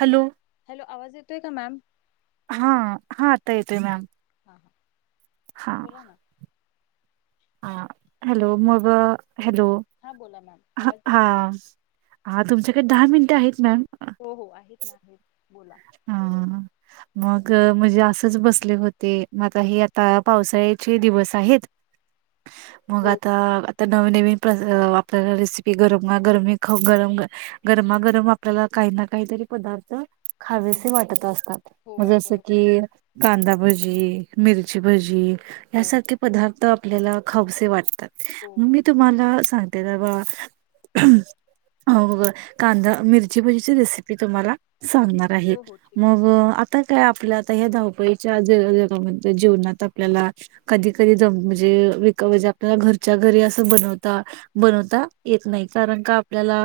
Hello. Hello आवाज येतोय का मॅम. हा, हा आता येतोय मॅम. हा हा हा बोला ना. हा हॅलो मग. हॅलो हा बोला मॅम ह आवाज हा येतोय हा तुमच्याकडे दहा मिनिटे आहेत मॅम. हो हो आहेत ना आहेत बोला. हाहा हा. मग म्हणजे असंच बसले होते म आता हे आता पावसाळ्याचे दिवस आहेत. मग हो आता आता न. नवीन नवीन प्र आपल्याला रेसिपी गरम गरमी खा गरम गरमा गरम आपल्याला काही. काहीतरी पदार्थ खावेसे वाटत असतात. हो मग हो जस बरोबर की कांदाभजी मिरची भजी हो यासारखे पदार्थ आपल्याला खावस वाटतात. हो मी तुम्हाला सांगते तेबा हो कांदा मिरची भजीची रेसिपी तुम्हाला सांग आहे हो हो ठीक आहे मग आता काय आपलं हे धाव धावपळीच्या जगामध्ये जीवनात आपल्याला, कधी कधी दम म्हणजे विक आपल्याला घर च्या घरी अस बनवता बनवता येत नाही. कारण का आपल्याला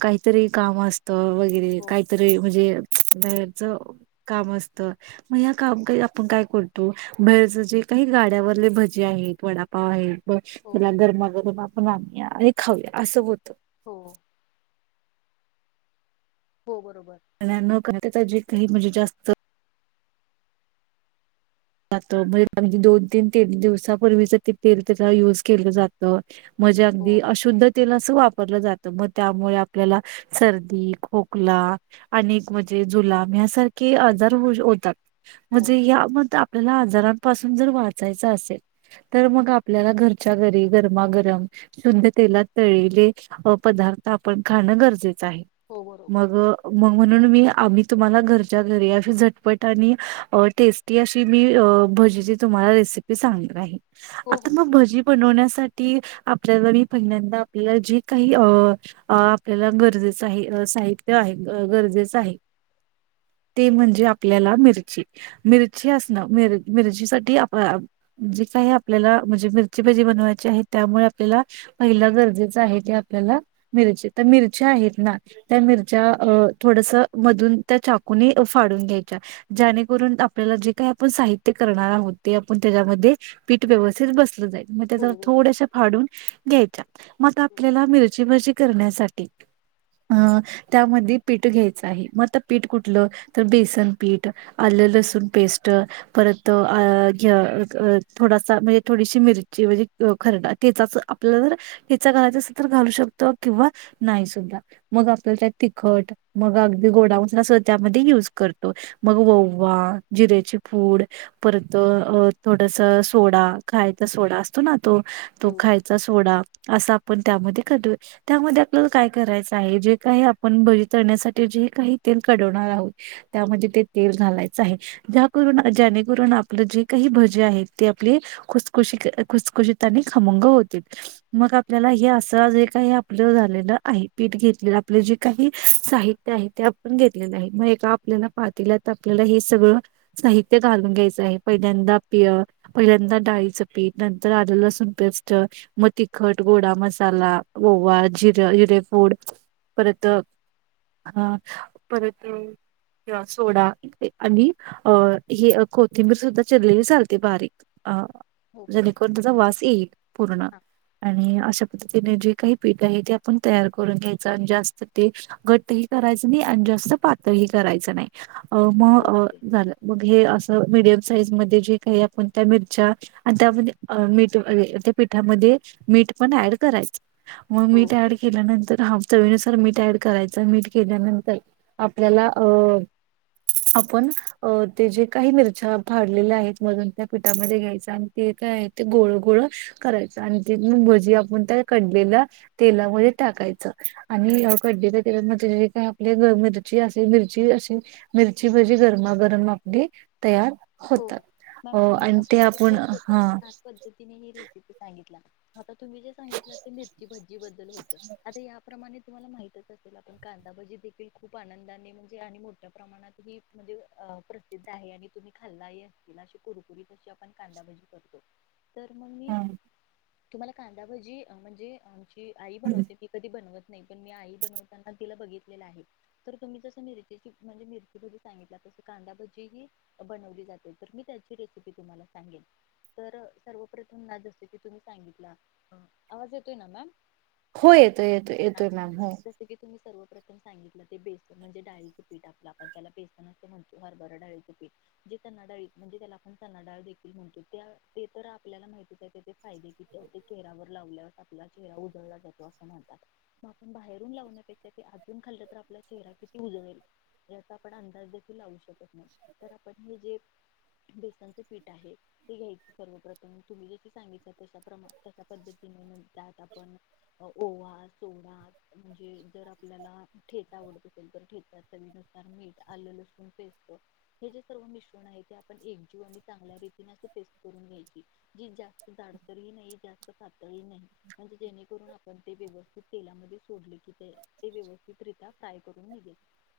काहीतरी काम अस वगैरे हो काहीतरी म्हणजे बाहेरच काम असतं. मग या काम पाई आपण काय करतो. बाहेरच जे काही गाड्यावरले भजे आहेत, वडापाव आहेत हो त्याला गरमागरम आपण आणूया आणि खाऊया असं होत. हो. हो बरोबर. न करता जे काही म्हणजे जास्त ज हो म्हणजे दोन तीन तेन दिवसापूर्वीच ते तेल त्याचा युज केलं जात. मजे हो अगदी अशुद्ध तेल वापरलं जात. मग त्यामुळे आपल्या सर्दी, खोकला अनेक म्हणजे जू लाब या सारखे अजार होऊ होतात. हो म्हणजे आपल्याला आजारांपासून जर वाचायच असेल, तर मग आपल्याला घरच्या घरी गरमागरम शुद्ध तेलात तळलेले पदार्थ आपण खाणं गरजे हो बरोबर मग मग म्हणून मी आम्ही तुम्हाला घरच्या घरी अशी झटपट आणि टेस्टी अशी मी भजीची तुम्हाला रेसिपी सांगणार आहे. हो आता हो मग ठीक भजी बनवण्यासाठी आप आपल्या घरी पहिल्यांदा आपल्याला जे काही अ- आपल्याला गरजेचं आहे, साहित्य आहे. गरजेच आहे, ते म्हणजे आपल्याला मिरची. मिर मिरची असण, मिर मिरची साठी आप जे काय आपल्याला म्हणजे मिरची भजी बनवायची आहे त्यामुळे आपल्याला पहिला गरजेच आहे ते आपल्याला मिरची. तर मिरच्या आहेत ना, त्या मिरच्या अ थोडस मधून त्या चाकूने फाडून घ्यायच्या. ज्यानेकरून आप आपल्याला जे काही आपण साहित्य करणार आहोत ते आपण त्याच्यामध्ये पीठ व्यवस्थित बसलं जाईल. म त्या हो बरोबर थोड्याश फाडून घ्यायच्या. मग आता ओके आपल्याला मिरची भजी करण्यासाठी अ त्यामध्ये पीठ घ्यायचं आहे. मग पीठ कुठलं तर बेसन पीठ अल्ल लसून पेस्ट परत घ थोडसा म्हणजे थोडीशी मिरची म्हणजे ख ठेचाच आपल्याला ठेचा घालायचा असला तर घालू शकतो किंवा नाही सुद्धा. मग आप तिखट मग अगदी गोडा मसाला सगळ त्यामध्ये युज करतो. मग ववा जिऱ्याची पूड परत अ थोडस सोडा खायचा सोडा असतो ना तो तो हो खायचा सोडा. असं आपण त्यामध्ये करतोय. त्यामध्ये आपल्याला काय करायचं आहे जे काही आपण भजी तळण्यासाठी जे काही तेल कढवणार आहोत, त्यामध्ये ते तेल घालायच आहे. ज्याकरून ज्याणेकरून आपलं जे काही भजे आहेत ते आपले खुसखुशी खुसखुशीत आणि खमंग होतील. मग आपल्याला हे हो असं जे का आपलं झालय आहे. पीठ घेतलेलं आपले जे काही साहित्य आहे ते आपण घेतलेलं आ. हे मग एका आपल्याला पाते ल्यात आपल्याला हे सगळं साहित्य घालून घ्यायचं आहे. पहिल्यांदा पिय पहिल्यांदा डाळीचं पीठ नंतर आल्ल लसून पेस्ट, म तिखट, गोडा मसाला, ओवा, जिर, जिरे पूड परत हा. परत सोडा आणि अ ही कोथिंबीर सुद्धा चिरलेली चालते बारीक. अ ओके जणेकरून त्याचा वास पूर्ण हा आणि अशा पद्धतीने जे काही पीठ आहे ते आपण तयार करून घ्यायच आणि जास्त ते घट ह करायच नाही आणि जास्त पातळ ह क करायच नाही अ मग ओके झालं मग हे असं मीडियम साईज मध्ये जे काही आपण त्या मिरच्या आणि त्यामध्ये मीठ त्या पठामध्ये मीठ पण ऍड करायचं मग हो मीठ ऍड केल्यानंतर हा चवीनुसार मीठ ऍड करायचं मीठ केल्यानंतर आपल्याला अ आपण अ ते जेकाही मिरच्या फाडलेल्या आहेत मधून त्या पिठामध्ये घ्यायच आणि ते काय आहे ते गोळं गोळं करायचं आणि ते मग भजी आपण त्या काढलेल्या तेलामध्ये टाकायचं आणि आओ काढलेल्या तेलात म्हणजे हे काय आपले असे मिरची अशी मिरची भजी गरमा गरम आपली तयार. हो हो. अ मॅम तुम्ही आणि अस ते आपण खूप हा छान पद्धतीने ही रेसिपी सांगितला. आता तुम्ही जे सांगितलं ते मिरची भजी बद्दल होत आता याप्रमाणे तुम्हाला माहितच असेल आपण काय कांदा भजी देखील खूप आनंदाने म्हणजे आणि मोठ्या प्रमाणात ही म्हणजे प्रसिद्ध आहे आणि तुम्ही खाल्ला ही आश्शीला कुरकुरीत अशी आपण कांदाभजी करतो. तर मग मी तुम्हाला कांदाभजी म्हणजे आमची आई बनवते. मी कधी बनवत नाही पण मी आई बनवताना तिला बघितलेलं आहे तर तुम्ही जस मिरचीची म्हणजे मिरची सांगितला. तसं कांदाभजी ही बनवली जाते तर मी त्यांची रेसिपी तुम्हाला सांगेल तर सर्व प्रथम जस की तुम्ही सांगितला. अ आवाज येतोय ना मॅम हो येतोय येतोय येतोय मॅम हो. प्रथम सांगितलं ते बेसन म्हणजे डाळीचं पीठ असतं आपण त्याला बेसन आस म्हणतो हरबरा डाळीचं [inaudible] चणाडाळी म्हणजे त्याला आपण चनाडाळ देखील म्हणतो ते तर आपल्याला माहतीच आहे त्याचे फायदे किती होते. चेहऱ्यावर लावल्यावर आपला चेहरा उजाळा जातो असं म्हणतात. म आपण बाहेरून लावण्यापेक्षा ते आतून खाल्ला तर आपला चेहरा किती उजळेल याचा आपण अंदाज देखील लावू शकत नाही. तर आपण हे जे बेसनचं पीठ आहे. ते घ्यायच सर्वप्रथम तुम्ही जसे सांगितला तशा प्रमाणे तशा पद्धतीने जादा पण [inaudible] म्हणजे जर आपल्याला ठेचा आवडत असेल तर ठेट चवीनुसार मीठ आलंलसूण पेस्ट हे जे सर्व मिश्रण आहे. ते आपण एकजीव आणि चांगल्या रीतीने आस पेस्ट करून घ्यायची. जे जास्त जाडसर ही नाही जास्त पातळी ही नाही. म्हणजे जेणेकरून आपण ते व्यवस्थित तेलामध्ये सोडलं की ते व्यवस्थितरीत्या फ्राय करून निघेल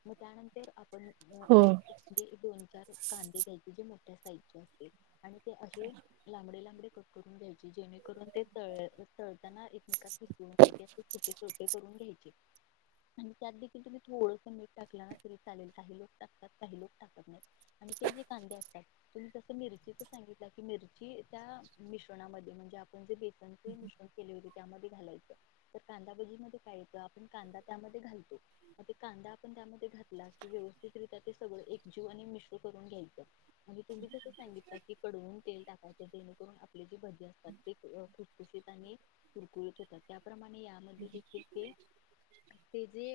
म त्यानंतर आ पण हो एक म्हणजे दोन चार कांदे घ्यायचे जे मोठ्या साईज चे असतील आणि ते असे लांबडे लांबडे घ्यायचे जेणे करून ते तळ तळताना एकमेकात चिटकू नये ते असे सुट्टे सुट्टे करून घ्यायचे. आणि त्यात देखील तुम्ही थोडस मीठ टाकलं ना तरी चालेल काही लोक टाकतात काही लोक टाकत नाहीत. आणि ते जे कांदे असतात तुम्ही जस मिरची सांगितला की मिरची त्या मिश्रणा मध्ये म्हणजे आपण जे आपण जे मिश्रण केले होते त्यामध्ये घालायचं तर कांदाभजी मध्ये काय येतं. कांदा त्या घालतो. म ते कांदा आपण त्या घातला की व्यवस्थितरित्या सगळ एक जीव आणि मिस्क करून घ्यायचं म्हणजे तुम्ही जसं सांगितला की कडवून तेल टाकायचं. जेणेकरून आपले जी भजी असतात ते खुसखुशीत आणि आणि कुरकुरीत होतात. त्याप्रमाणे आणि या मध्ये देखील ते. ते जे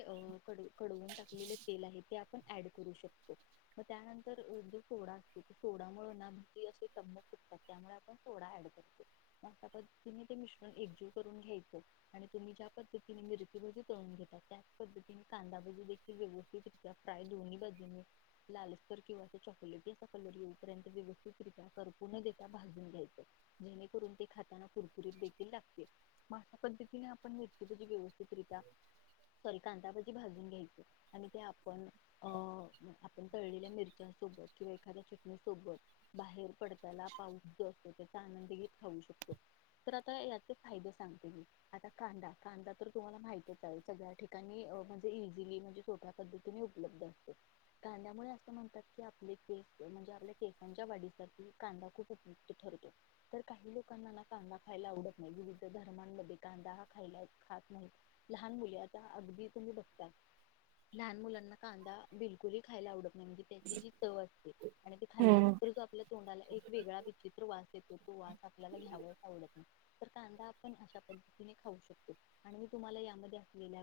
कडवून टाक लेलं तेल आहे ते आपण ऍड करू शकतो. म त्यानंतर जो सोडा असतो. सोडा मुळ ना भजी असे टंम फुगतात. त्यामुळे आपण सोडा अँड करतो. म अशा पद्धतीने ते मिश्रण एकजीव करून घ्यायचं आणि तुम्ही ज्या पद्धतीने मिर रची भजी तळून घेता. त्याच पद्धतीने कांदा भजी देखील व्यवस्थितरीत्या फ्राय दोन्हीं बाजूनी लालसर किंवा अस चॉकलेटी असा कलर येऊपर्यंत व्यवस्थितरित्या करपून देता भाजून घ्यायचं जेणे करून ते खाताना कुरकुरीत देखील लागते. म आशा पद्धतीने आपण मिरची भजी घेऊ व्यवस्तितरित्या सॉरी कांदा भजी भाजून घ्यायचं आणि ते आपण अ आपण तळलेल्या मिरच्यांसोबत किंवा एखाद्या चटणी सोबत बाहेर पडत्याला पाऊस गळतोय ते [inaudible] खाऊ शकतो. तर आता याचे फाये सांगते मी आता कांदा कांदा तर तुम्हाला माहितच आहे [inaudible] सगळ्या ठिकाणी म्हणजे. इजिली म्हणजे सोप्या पद्तीने उपलब्ध असते. [inaudible] अस म्हणतात की आप केस म्हणजे आपल्या केसांच्या वाढीसार कांदा खूप उपयुक्त ठरते. तर काही लोकांना कांदा खायला आवडत नाही विविध धर्मांमध्ये कांदा हा खायला खास नाही लहान मुली आता अगदी तुम्ही बघता लहान मुलांना कांदा बिलकुल खायला आवडत म्ह त्याची ज चव असते आणि ते हो खाल्ल्यानंतर आपल्या तोंडाला एक वेगळा विचित्र वा ेत तो वास आपल्याला घ्यालाच आवडत नाही. कांदा आपण अशा पद्तीने खाऊ शकतो आणि मी तुम्हाला यामध्ये असलेल्या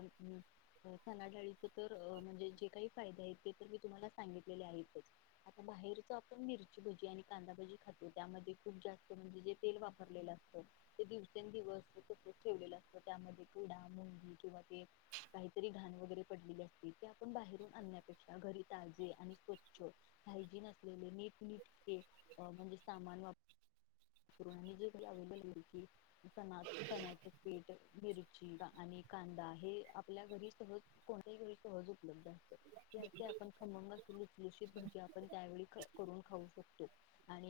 डाळीच तर म्हणजे जे काही फाये आहे ते तर मी तुम्हाला सांगितलेले आहेतच आता बाहेर ज आपण मिरची भजी आणि कांदा भजी खातो त्यामध्ये खूप जात म्हणजे जे तेल वापरलेलं असत ते दिवसेंदिवस तसच ठेवलेलं असतं त्यामध्ये डा मुंगी किंवा ते काहीतरी घाण वगैरे पडलेले असते ते आपण बाहेरून आणण्यापेक्षा घरी ताजे आणि स्वच्छ हायजीन असलेले नीट नीटके म्हणजे सामान वापर ण निजे घरी आव्हेलेबल आहे की चणा चण्याच पीठ मिरची आणि कांदा हे आपल्या घरी सहज कोणत्याही घरी सहज उपलब्ध आहे. आपण खमंग असे लुसलुशीत भजी आपण त्यावेळी करून खाऊ शकतो आणि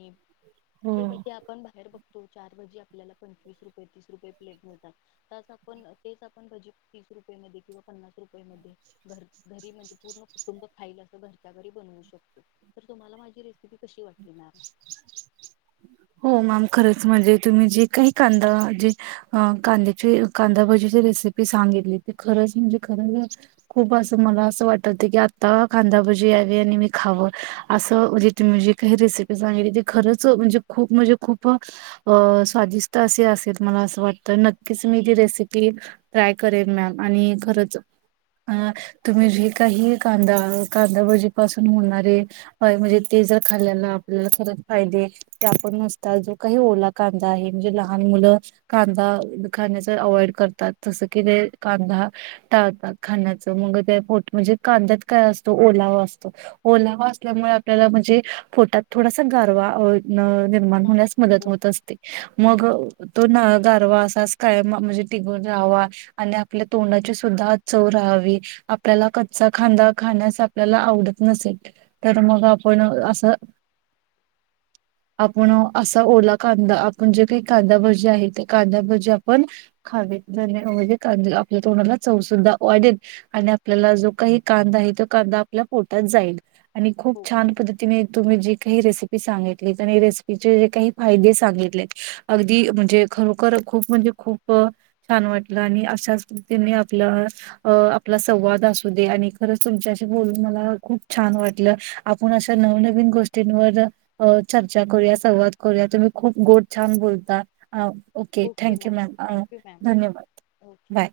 ह [unintelligible] ते पाजे आपण बाहेर बघतो चार भजी आपल्याला पंचवीस रुपये तीस रुपयेत प्लेट मिळतात ताच आपण तेच आपण भजी तीस रुपये मध्ये किंवा पन्नास रुपये मध्ये घ घरी म्हणजे पूर्ण कुटुंब खाईल असं घरच्या घरी बनवू शकतो तर तुम्हाला माझी रेसिपी कशी वाटलि मॅम. [inaudible] हो मॅम खरंच म्हणजे तुम्ही जे काही कांदा जे कांद्याची कांदाभजीची रेस सांगितली ती खरंच म्हणजे खरंच खूप आस मला आस वाटवतय की आता कांदा भाजी व्हे आणि मी खावं आस मजे तुमी जे की ही रेसीपी सांगितलि ते खरंच अ म्हणजे खूप म्हणजे खूप स्वादिष्ट असे असेल मला असं वाटतं नक्कीच मी ती रेसिपी ट्राय करेल मॅम आणि खरच अ तुम्ही जे काही कांदा कांदावजीपासून होणारे म्हणजे ते र खाल्ल्या आपल्याला खरच फायदे. ते आपण नसता जो काही ओला कांदा आहे म्हणजे लहान मुलं कांदा खाण्याचा अवाईड ात तस कि ते कांदा टाळतात खाण्याच मग म्हणजे कांद्यात काय असतो ओलावा असतो ओलावा असल्यामुळे आपल्याला म्हणजे पोटात थोडासा गरवा अ निर्माण होण्यास मदत हो होत असते मग तो न गारवा असाच काय म्हणजे टिघून राहावा आणि आपल्या तोंडाची सुद्धा चव रा आपल्याला कचा खांदा खाण्यास आपल्याला आवडत नसेल तर मग आप अस आपण असा ओला कांदा आपण जे काही कांदा भाजी आहे ते कांदा भाजी आपण खावे म्हजे कांदे आपल्या तोणाला चवसुद्धा वाढेल आणि आपल्याला जो काही कांदा त कांदा आपल्या पोटात जाईल आणि खूप हो छान बरोबर पद्धतीनी तुम्ही जे काही रेसीपी सांगा रेसिपीेचे काही फायदे सांगितले अगदी म्हणजे खरोखर खूप म्हणजे खूप छान वाट आणि अश पतीने आपला आपला संवाद असू दे आणि खरच तुमच्याशी बोलून मला खूप छान वाटलं आपण अशा नवनवीन गोष्टींवर अ चर्चा करूया संवाद करूया तुम्ही खूप गोड छान बोलता. ओके थँक्यू मॅम धन्यवाद ओके. बाय.